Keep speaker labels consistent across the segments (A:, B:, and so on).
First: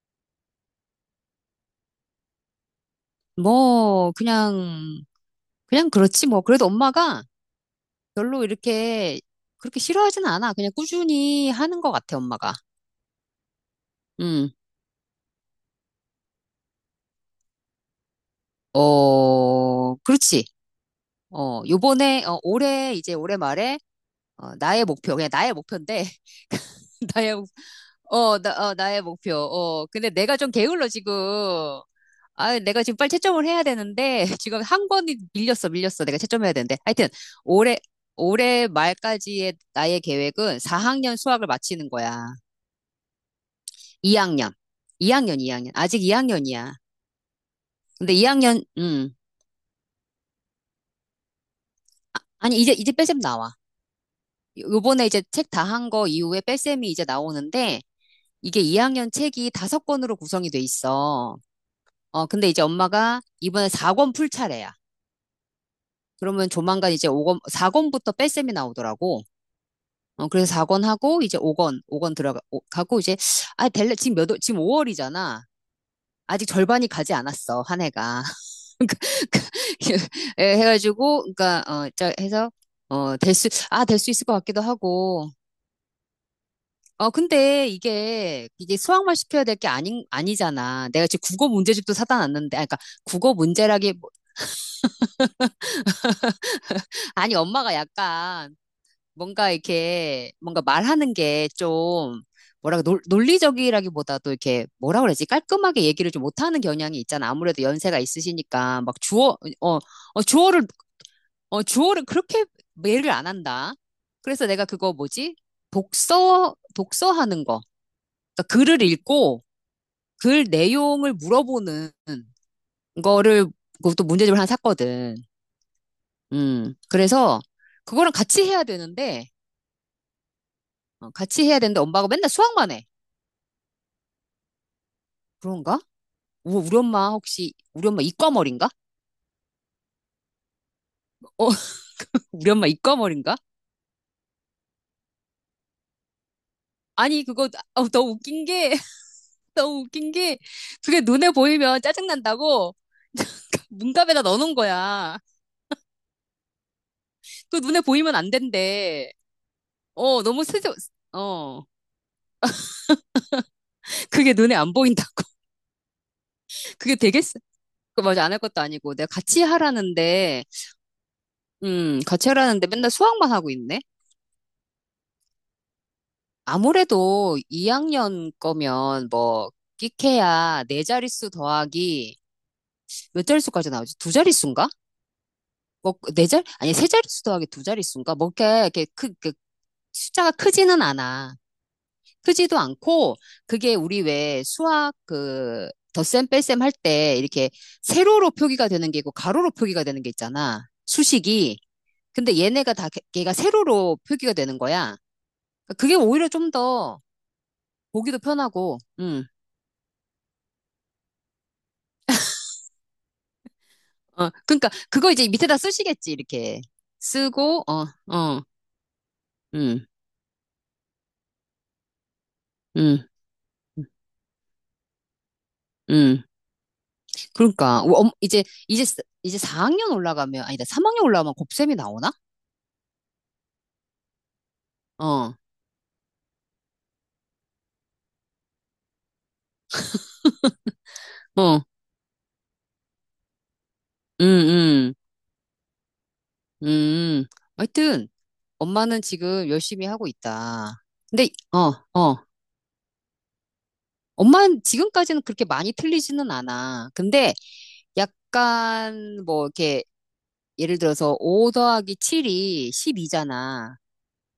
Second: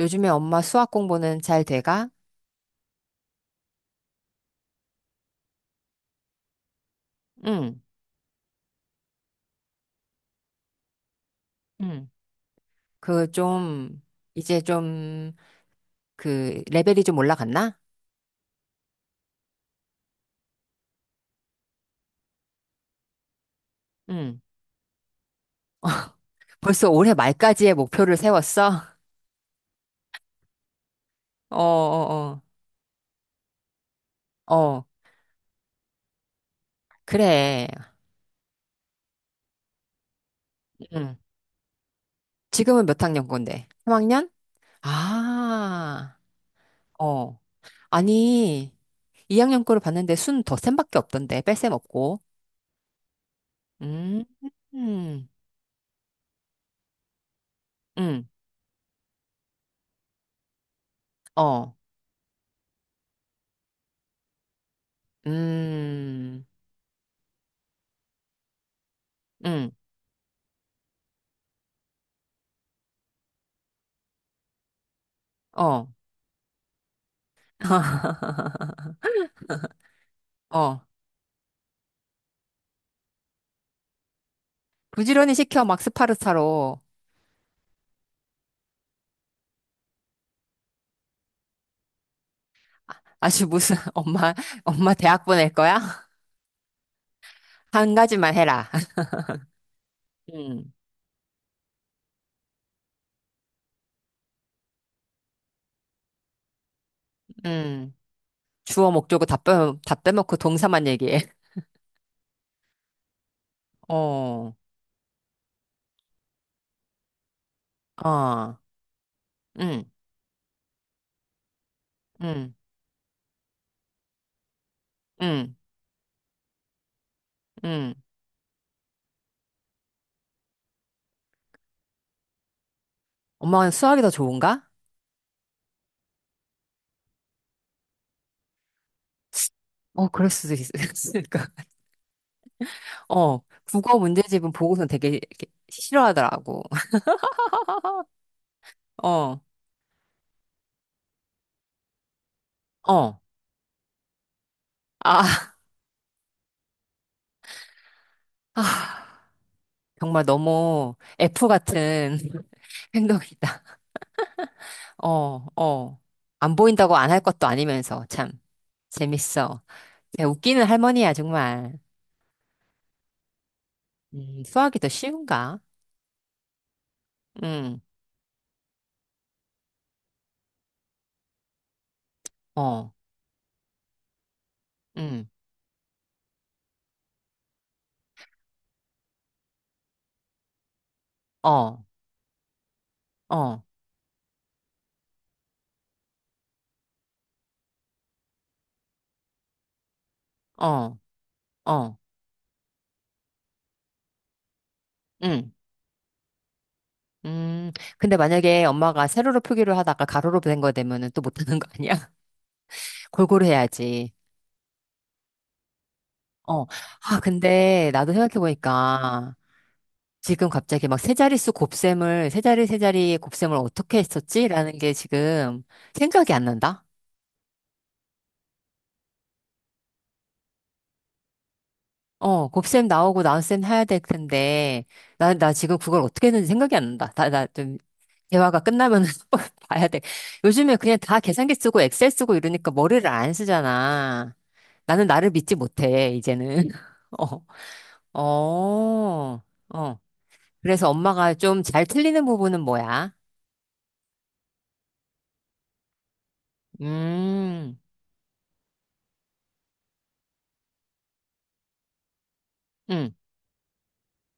A: 요즘에 엄마 수학 공부는 잘 돼가?
B: 뭐, 그냥 그렇지 뭐. 그래도 엄마가
A: 응,
B: 별로 이렇게 그렇게 싫어하진 않아. 그냥 꾸준히 하는 것
A: 응.
B: 같아, 엄마가.
A: 그 좀,
B: 음.
A: 이제 좀, 그, 레벨이 좀 올라갔나?
B: 그렇지. 이제 올해 말에,
A: 응.
B: 나의 목표, 그냥 나의 목표인데,
A: 벌써 올해
B: 나의, 목-
A: 말까지의 목표를
B: 어, 나, 어,
A: 세웠어?
B: 나의 목표. 근데 내가 좀 게을러, 지금.
A: 어, 어,
B: 아, 내가 지금 빨리 채점을 해야 되는데,
A: 어.
B: 지금
A: 어,
B: 한 권이 밀렸어. 내가 채점해야 되는데. 하여튼,
A: 그래.
B: 올해, 올해 말까지의 나의 계획은
A: 응.
B: 4학년 수학을 마치는 거야.
A: 지금은 몇 학년 건데? 3학년?
B: 2학년. 2학년, 2학년. 아직
A: 아,
B: 2학년이야.
A: 어.
B: 근데 2학년,
A: 아니, 2학년 거를 봤는데 순 더 쌤밖에 없던데, 뺄셈 없고.
B: 아니, 이제 뺄셈 나와.
A: 음,
B: 요번에 이제
A: 음,
B: 책 다 한 거 이후에 뺄셈이 이제 나오는데,
A: 음,
B: 이게 2학년 책이 5권으로 구성이 돼 있어.
A: 어,
B: 근데 이제 엄마가 이번에 4권 풀 차례야.
A: 음,
B: 그러면 조만간 이제 오권 4권부터 뺄셈이 나오더라고.
A: 음,
B: 그래서 4권 하고, 이제 5권, 오 권 들어가, 가고, 이제, 아, 될래, 지금 5월이잖아.
A: 어.
B: 아직 절반이 가지 않았어, 한 해가. 예,
A: 어,
B: 해가지고, 그러니까, 어, 자, 해서, 될 수 있을 것 같기도 하고.
A: 부지런히 시켜, 막 스파르타로.
B: 근데 이게 수학만 시켜야 될 게 아니, 아니잖아. 내가 지금 국어 문제집도 사다 놨는데, 아, 그러니까
A: 아-
B: 국어
A: 아주 무슨,
B: 문제라기,
A: 엄마, 엄마 대학 보낼 거야?
B: 아니, 엄마가
A: 한 가지만
B: 약간,
A: 해라.
B: 뭔가 이렇게 뭔가
A: 음,
B: 말하는 게 좀 뭐라고 논리적이라기보다도 이렇게 뭐라 그러지 깔끔하게 얘기를 좀 못하는 경향이 있잖아. 아무래도
A: 음.
B: 연세가 있으시니까
A: 주어
B: 막
A: 목적어 다
B: 주어
A: 빼, 다
B: 어
A: 빼먹고
B: 주어를
A: 동사만 얘기해.
B: 주어를 그렇게 매를 안 한다. 그래서
A: 어,
B: 내가 그거 뭐지 독서하는 거
A: 어,
B: 그러니까 글을 읽고
A: 응,
B: 글 내용을 물어보는
A: 응,
B: 거를 그것도 문제집을 하나 샀거든.
A: 응,
B: 그래서
A: 응.
B: 그거랑 같이 해야 되는데 엄마가 맨날 수학만 해.
A: 엄마는 수학이 더 좋은가?
B: 그런가? 우리 엄마 혹시 우리 엄마 이과머리인가?
A: 어, 그럴 수도 있- 있으니까.
B: 어, 우리 엄마 이과머리인가?
A: 어, 국어 문제집은 보고서 되게 이렇게 싫어하더라고.
B: 아니 너무 웃긴 게
A: 어,
B: 너무 웃긴 게 그게 눈에 보이면 짜증난다고
A: 어,
B: 문갑에다 넣어놓은 거야.
A: 아,
B: 그 눈에 보이면 안
A: 아.
B: 된대. 어
A: 정말
B: 너무 스저
A: 너무 F
B: 어
A: 같은 행동이다.
B: 그게 눈에 안 보인다고.
A: 어, 어. 안 보인다고
B: 그게
A: 안 할
B: 되겠어?
A: 것도
B: 그
A: 아니면서
B: 맞아
A: 참
B: 안 할 것도 아니고 내가 같이
A: 재밌어. 야,
B: 하라는데
A: 웃기는 할머니야, 정말.
B: 맨날 수학만 하고 있네.
A: 수학이 더 쉬운가?
B: 아무래도
A: 음,
B: 2학년 거면 뭐 끼케야 네 자릿수 더하기
A: 어,
B: 몇 자릿수까지 나오지? 두 자릿수인가?
A: 음,
B: 뭐, 네 자, 아니, 세 자릿수 더하기 두 자릿수인가? 뭐, 이렇게 숫자가 크지는 않아.
A: 어,
B: 크지도 않고,
A: 어,
B: 그게 우리 왜 수학 그, 덧셈 뺄셈 할 때 이렇게 세로로 표기가 되는 게 있고, 가로로 표기가 되는 게 있잖아.
A: 어,
B: 수식이.
A: 어,
B: 근데 얘네가 걔가 세로로 표기가 되는 거야.
A: 음,
B: 그러니까 그게 오히려 좀 더
A: 음. 근데
B: 보기도
A: 만약에
B: 편하고,
A: 엄마가 세로로 표기를 하다가 가로로 된 거 되면은 또 못하는 거 아니야? 골고루 해야지.
B: 그러니까 그거 이제 밑에다 쓰시겠지, 이렇게.
A: 어. 아,
B: 쓰고,
A: 근데 나도
B: 어,
A: 생각해보니까
B: 음,
A: 지금 갑자기 막 세 자릿수 곱셈을, 세 자리 세
B: 음.
A: 자리 곱셈을
B: 음.
A: 어떻게 했었지? 라는 게 지금
B: 음.
A: 생각이 안 난다?
B: 그러니까 이제 이제 4학년 올라가면 아니다 3학년 올라가면 곱셈이 나오나?
A: 어, 곱셈 나오고 나눗셈 해야 될 텐데, 나,
B: 어,
A: 나 지금 그걸 어떻게 했는지 생각이 안 난다. 나 좀, 대화가 끝나면 봐야 돼. 요즘에 그냥 다 계산기
B: 어,
A: 쓰고 엑셀 쓰고 이러니까 머리를 안
B: 음,
A: 쓰잖아.
B: 음,
A: 나는 나를 믿지 못해, 이제는.
B: 음.
A: 어,
B: 하여튼 엄마는
A: 어,
B: 지금 열심히
A: 어.
B: 하고 있다.
A: 그래서
B: 근데
A: 엄마가
B: 어,
A: 좀 잘 틀리는
B: 어.
A: 부분은 뭐야?
B: 엄마는 지금까지는 그렇게 많이 틀리지는 않아. 근데
A: 음,
B: 약간 뭐 이렇게 예를 들어서 5 더하기 7이
A: 음,
B: 12잖아.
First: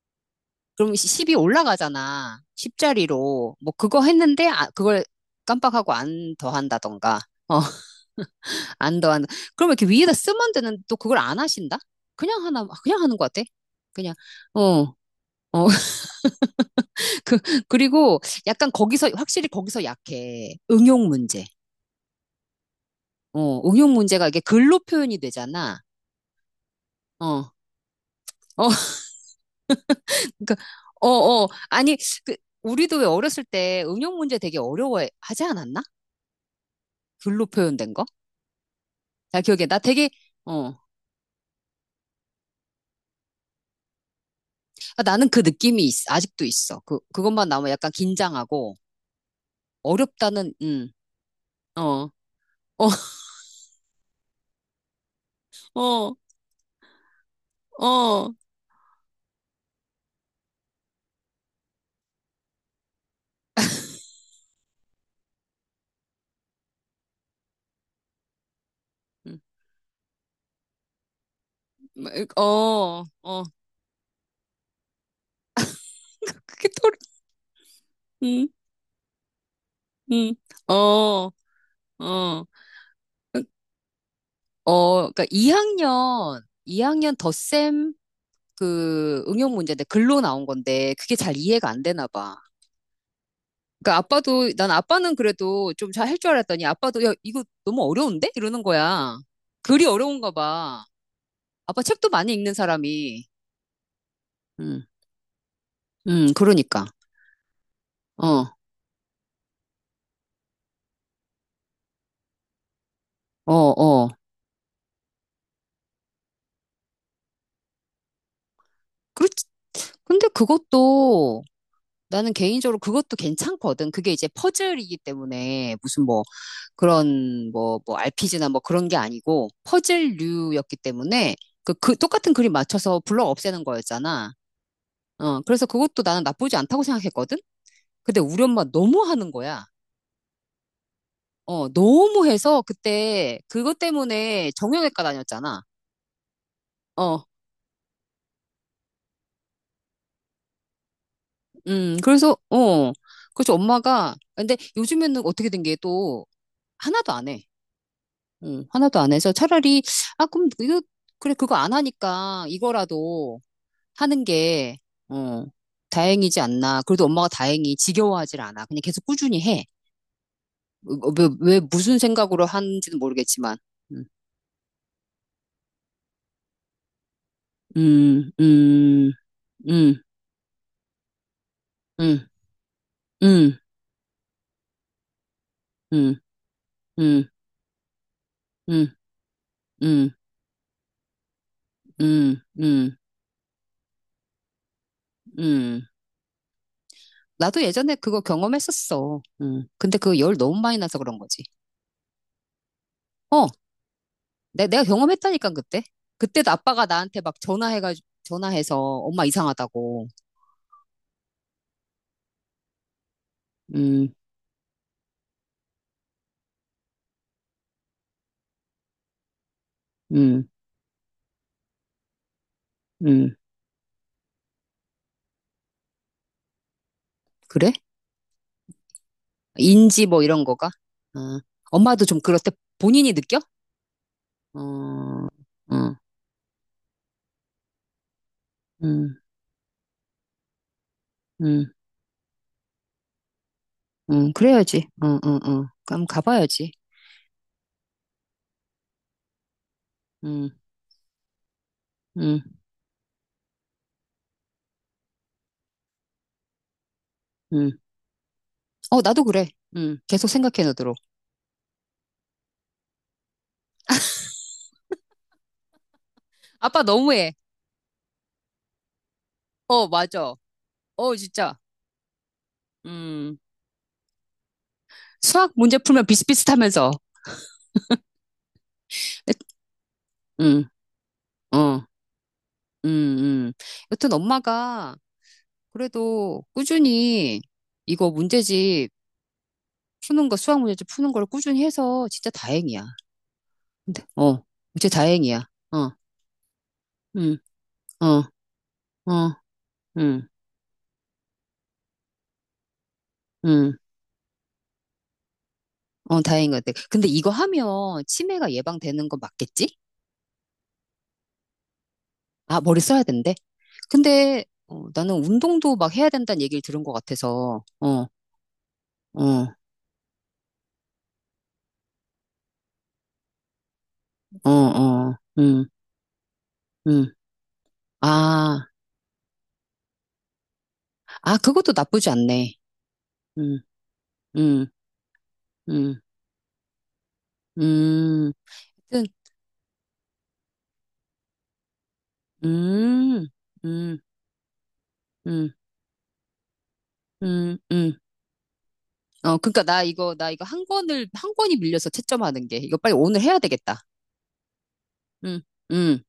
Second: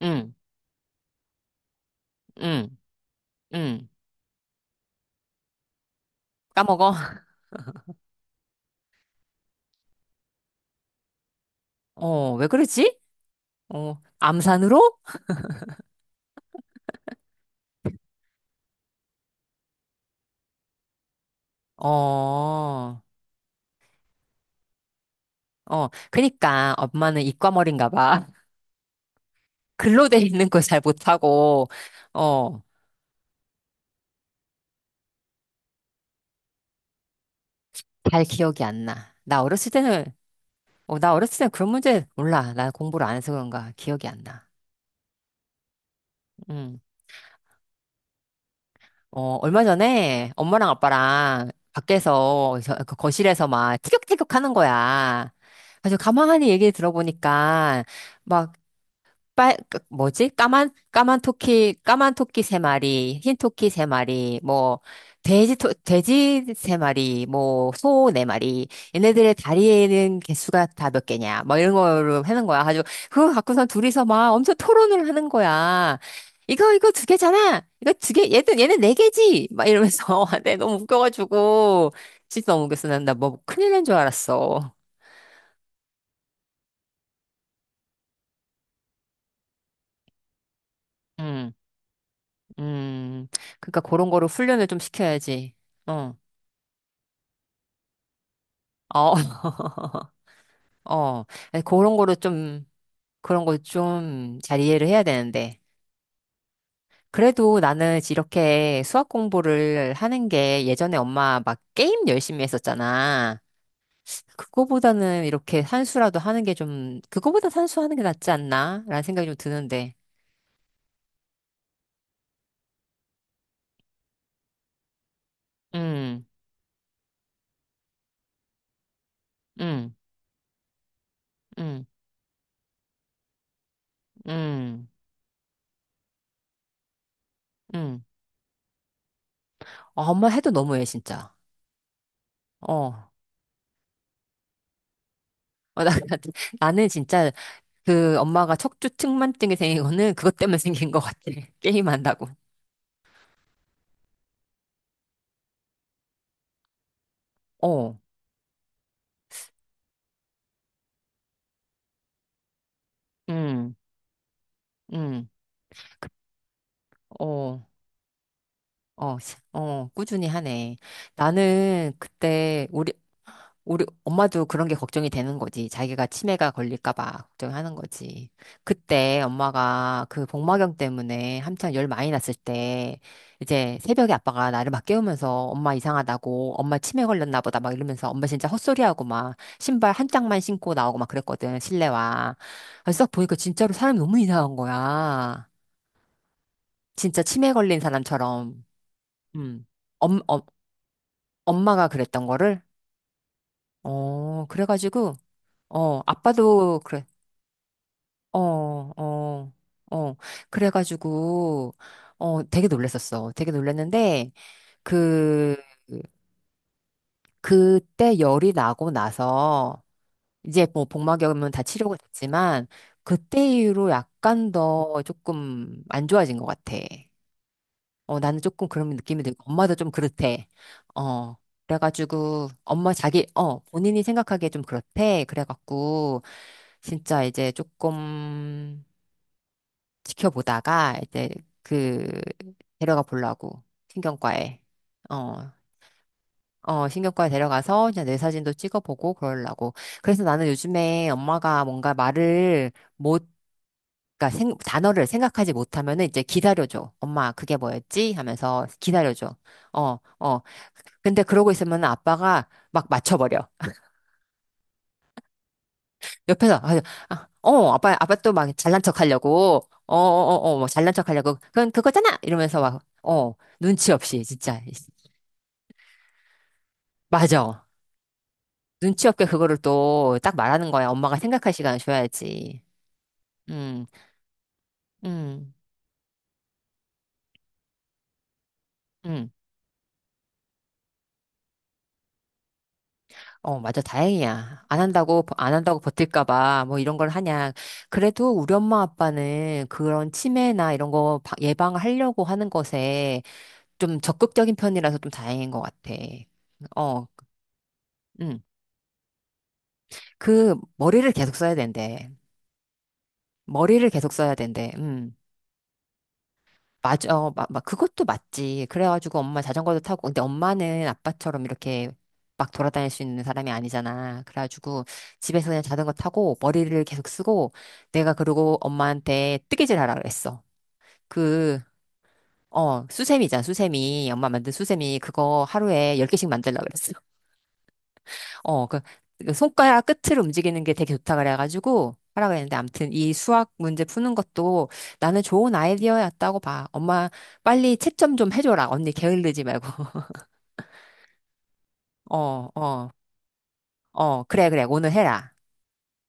A: 음,
B: 그럼 10이 올라가잖아.
A: 음.
B: 10자리로. 뭐
A: 응.
B: 그거 했는데 아, 그걸 깜빡하고 안
A: 까먹어.
B: 더한다던가. 어. 안 더 그러면 이렇게 위에다 쓰면 되는, 또 그걸 안 하신다?
A: 어, 왜 그러지?
B: 그냥 하는 것 같아.
A: 어,
B: 그냥, 어,
A: 암산으로?
B: 어, 그, 그리고 약간 거기서, 확실히 거기서 약해. 응용 문제.
A: 어,
B: 응용 문제가 이게 글로 표현이 되잖아.
A: 어. 그니까 엄마는
B: 어,
A: 이과머리인가 봐.
B: 어,
A: 글로 돼 있는
B: 그니까,
A: 걸 잘
B: 어, 어.
A: 못하고,
B: 아니, 그,
A: 어,
B: 우리도 왜 어렸을 때 응용 문제 되게 어려워하지 않았나? 글로 표현된 거?
A: 잘 기억이 안 나. 나
B: 잘 기억해.
A: 어렸을
B: 나
A: 때는,
B: 되게, 어,
A: 어, 나 어렸을 때는 그런 문제 몰라. 난 공부를 안 해서 그런가 기억이 안 나.
B: 아, 나는 그 느낌이 아직도
A: 음.
B: 있어. 그것만 나오면 약간 긴장하고,
A: 어, 얼마 전에
B: 어렵다는,
A: 엄마랑 아빠랑
B: 어.
A: 밖에서
B: 어,
A: 그 거실에서 막 티격태격 하는 거야. 그래서
B: 어,
A: 가만히 얘기 들어보니까,
B: 어,
A: 막 그 뭐지? 까만, 까만 토끼, 까만 토끼 세 마리, 흰 토끼 세 마리, 뭐, 돼지 세 마리, 뭐, 소 네 마리, 얘네들의
B: 음,
A: 다리에 있는 개수가 다 몇 개냐, 뭐 이런 거로
B: 어,
A: 하는 거야. 아주, 그거
B: 어,
A: 갖고선 둘이서 막 엄청 토론을 하는 거야.
B: 그게
A: 이거, 이거
B: 또,
A: 두 개잖아! 이거 두 개,
B: 음,
A: 얘는, 얘는 네 개지! 막 이러면서,
B: 음,
A: 내 너무
B: 어,
A: 웃겨가지고,
B: 어,
A: 진짜 너무 웃겼어. 나뭐 큰일 난 줄 알았어.
B: 어, 그러니까 2학년 덧셈 그 응용 문제인데 글로 나온 건데 그게 잘
A: 음,
B: 이해가 안 되나 봐.
A: 음. 그러니까
B: 그러니까
A: 그런 거로
B: 아빠도
A: 훈련을
B: 난
A: 좀
B: 아빠는
A: 시켜야지.
B: 그래도 좀 잘
A: 어.
B: 할 줄 알았더니 아빠도 야 이거 너무 어려운데 이러는
A: 어,
B: 거야. 글이 어려운가 봐.
A: 어, 아니,
B: 아빠
A: 그런
B: 책도
A: 거를
B: 많이 읽는
A: 좀,
B: 사람이.
A: 그런 걸 좀 잘
B: 음,
A: 이해를 해야 되는데.
B: 그러니까.
A: 그래도 나는
B: 어,
A: 이렇게 수학 공부를 하는 게 예전에 엄마 막 게임 열심히 했었잖아.
B: 어, 어.
A: 그거보다는 이렇게 산수라도 하는 게 좀, 그거보다 산수 하는 게 낫지 않나? 라는 생각이 좀
B: 그렇지.
A: 드는데.
B: 근데 그것도 나는 개인적으로 그것도 괜찮거든. 그게 이제 퍼즐이기 때문에 무슨 뭐
A: 음,
B: 그런 뭐 RPG나 뭐 그런 게 아니고
A: 음,
B: 퍼즐류였기 때문에
A: 음,
B: 그 똑같은 그림 맞춰서 블럭 없애는 거였잖아.
A: 음,
B: 그래서 그것도 나는 나쁘지 않다고 생각했거든?
A: 음.
B: 근데 우리 엄마 너무 하는 거야.
A: 아, 엄마 해도 너무해, 진짜.
B: 너무 해서
A: 어.
B: 그때 그것 때문에 정형외과 다녔잖아.
A: 어, 나, 나는
B: 어,
A: 진짜 그 엄마가 척추 측만증이 생긴 거는 그것 때문에 생긴 것 같아. 게임한다고.
B: 그래서, 어, 그래서 엄마가, 근데 요즘에는 어떻게 된 게 또 하나도 안 해.
A: 어,
B: 하나도 안 해서 차라리, 아, 그럼 이거, 그래, 그거 안 하니까 이거라도
A: 응,
B: 하는 게,
A: 응,
B: 어, 다행이지 않나. 그래도 엄마가
A: 어,
B: 다행히 지겨워하질 않아. 그냥 계속
A: 어,
B: 꾸준히 해.
A: 어, 꾸준히 하네.
B: 어, 왜
A: 나는
B: 무슨 생각으로
A: 그때 우리
B: 하는지는 모르겠지만.
A: 우리
B: 음,
A: 엄마도 그런 게 걱정이 되는 거지. 자기가 치매가 걸릴까 봐 걱정하는 거지.
B: 음, 음,
A: 그때
B: 음,
A: 엄마가 그 복막염 때문에 한창 열 많이
B: 음,
A: 났을 때
B: 음,
A: 이제 새벽에 아빠가 나를 막 깨우면서 엄마 이상하다고 엄마 치매
B: 음,
A: 걸렸나 보다 막 이러면서 엄마 진짜
B: 음,
A: 헛소리하고 막
B: 음,
A: 신발 한
B: 음,
A: 짝만 신고 나오고 막 그랬거든. 실내화.
B: 음, 음.
A: 그래서 딱 보니까 진짜로 사람이 너무 이상한 거야.
B: 음.
A: 진짜 치매
B: 나도
A: 걸린
B: 예전에 그거
A: 사람처럼.
B: 경험했었어.
A: 음.
B: 음. 근데 그
A: 엄,
B: 열
A: 엄,
B: 너무 많이 나서 그런 거지.
A: 엄마가 그랬던 거를
B: 어,
A: 어,
B: 내가
A: 그래가지고
B: 경험했다니까, 그때.
A: 어,
B: 그때도
A: 아빠도
B: 아빠가
A: 그래.
B: 나한테 막 전화해가
A: 어,
B: 전화해서 엄마
A: 어,
B: 이상하다고.
A: 어. 그래가지고, 어, 되게 놀랬었어. 되게
B: 음,
A: 놀랬는데, 그, 그때 열이 나고 나서,
B: 음,
A: 이제 뭐 복막염은 다 치료가 됐지만,
B: 음.
A: 그때 이후로 약간 더 조금 안 좋아진 것 같아.
B: 그래?
A: 어, 나는 조금 그런 느낌이 들고, 엄마도 좀
B: 인지 뭐 이런
A: 그렇대.
B: 거가?
A: 어.
B: 어. 엄마도 좀
A: 그래가지고,
B: 그렇대.
A: 엄마
B: 본인이
A: 자기,
B: 느껴?
A: 어, 본인이 생각하기에 좀 그렇대.
B: 어, 어,
A: 그래갖고, 진짜 이제 조금,
B: 음,
A: 지켜보다가 이제
B: 음,
A: 그 데려가 보려고 신경과에.
B: 그래야지. 어, 어,
A: 어,
B: 어. 그럼 가봐야지.
A: 어, 신경과에 데려가서 이제 뇌 사진도 찍어보고 그러려고. 그래서 나는
B: 음,
A: 요즘에 엄마가 뭔가
B: 음,
A: 말을 못, 그러니까 단어를 생각하지 못하면은 이제 기다려줘. 엄마 그게
B: 음.
A: 뭐였지 하면서
B: 어, 나도
A: 기다려줘.
B: 그래.
A: 어,
B: 계속
A: 어.
B: 생각해 놓도록.
A: 근데 그러고 있으면 아빠가 막 맞춰버려 옆에서. 아,
B: 아빠
A: 아,
B: 너무해.
A: 어, 아빠 아빠 또 막 잘난 척 하려고
B: 어,
A: 어어
B: 맞아.
A: 어어 뭐 잘난 척
B: 어,
A: 하려고
B: 진짜.
A: 그건 그거잖아 이러면서 막 어
B: 음.
A: 눈치 없이 진짜.
B: 수학 문제 풀면 비슷비슷하면서.
A: 맞아. 눈치 없게 그거를 또 딱
B: 음,
A: 말하는 거야. 엄마가 생각할 시간을
B: 어.
A: 줘야지.
B: 음, 음. 여튼 엄마가
A: 음음음어.
B: 그래도 꾸준히 이거 문제집 수학 문제집 푸는 걸 꾸준히 해서 진짜 다행이야.
A: 맞아,
B: 근데, 어,
A: 다행이야. 안
B: 진짜
A: 한다고
B: 다행이야.
A: 안 한다고
B: 어,
A: 버틸까 봐 뭐 이런 걸
B: 음,
A: 하냐.
B: 어,
A: 그래도 우리 엄마
B: 어,
A: 아빠는 그런
B: 음,
A: 치매나 이런 거 예방하려고 하는 것에
B: 음,
A: 좀 적극적인 편이라서 좀 다행인 것 같아.
B: 어, 다행인 것 같아.
A: 어.
B: 근데 이거 하면
A: 음.
B: 치매가 예방되는 거 맞겠지?
A: 그 머리를 계속 써야 된대.
B: 아, 머리 써야 된대.
A: 머리를 계속 써야
B: 근데
A: 된대.
B: 어, 나는
A: 음.
B: 운동도 막 해야 된다는 얘기를 들은 것
A: 맞아. 어,
B: 같아서, 어,
A: 그것도
B: 어,
A: 맞지. 그래가지고 엄마 자전거도 타고. 근데 엄마는 아빠처럼 이렇게 막 돌아다닐 수 있는 사람이 아니잖아.
B: 어,
A: 그래가지고
B: 어,
A: 집에서 그냥 자전거 타고 머리를 계속
B: 음.
A: 쓰고. 내가 그러고
B: 아,
A: 엄마한테 뜨개질 하라 그랬어.
B: 아,
A: 그,
B: 그것도 나쁘지 않네.
A: 어, 수세미잖아.
B: 음,
A: 수세미. 엄마 만든
B: 음.
A: 수세미. 그거 하루에
B: 음,
A: 10개씩 만들라 그랬어.
B: 음,
A: 어, 그,
B: 하여튼,
A: 그 손가락 끝을 움직이는 게 되게 좋다 그래가지고 하라 그랬는데. 아무튼 이
B: 음,
A: 수학 문제
B: 음,
A: 푸는 것도 나는
B: 음,
A: 좋은 아이디어였다고 봐. 엄마
B: 음,
A: 빨리
B: 음.
A: 채점 좀 해줘라. 언니
B: 어,
A: 게을르지
B: 그러니까
A: 말고.
B: 나 이거 한 권이 밀려서
A: 어,
B: 채점하는 게, 이거
A: 어,
B: 빨리 오늘 해야 되겠다.
A: 어, 그래, 그래. 오늘 해라.
B: 음, 음.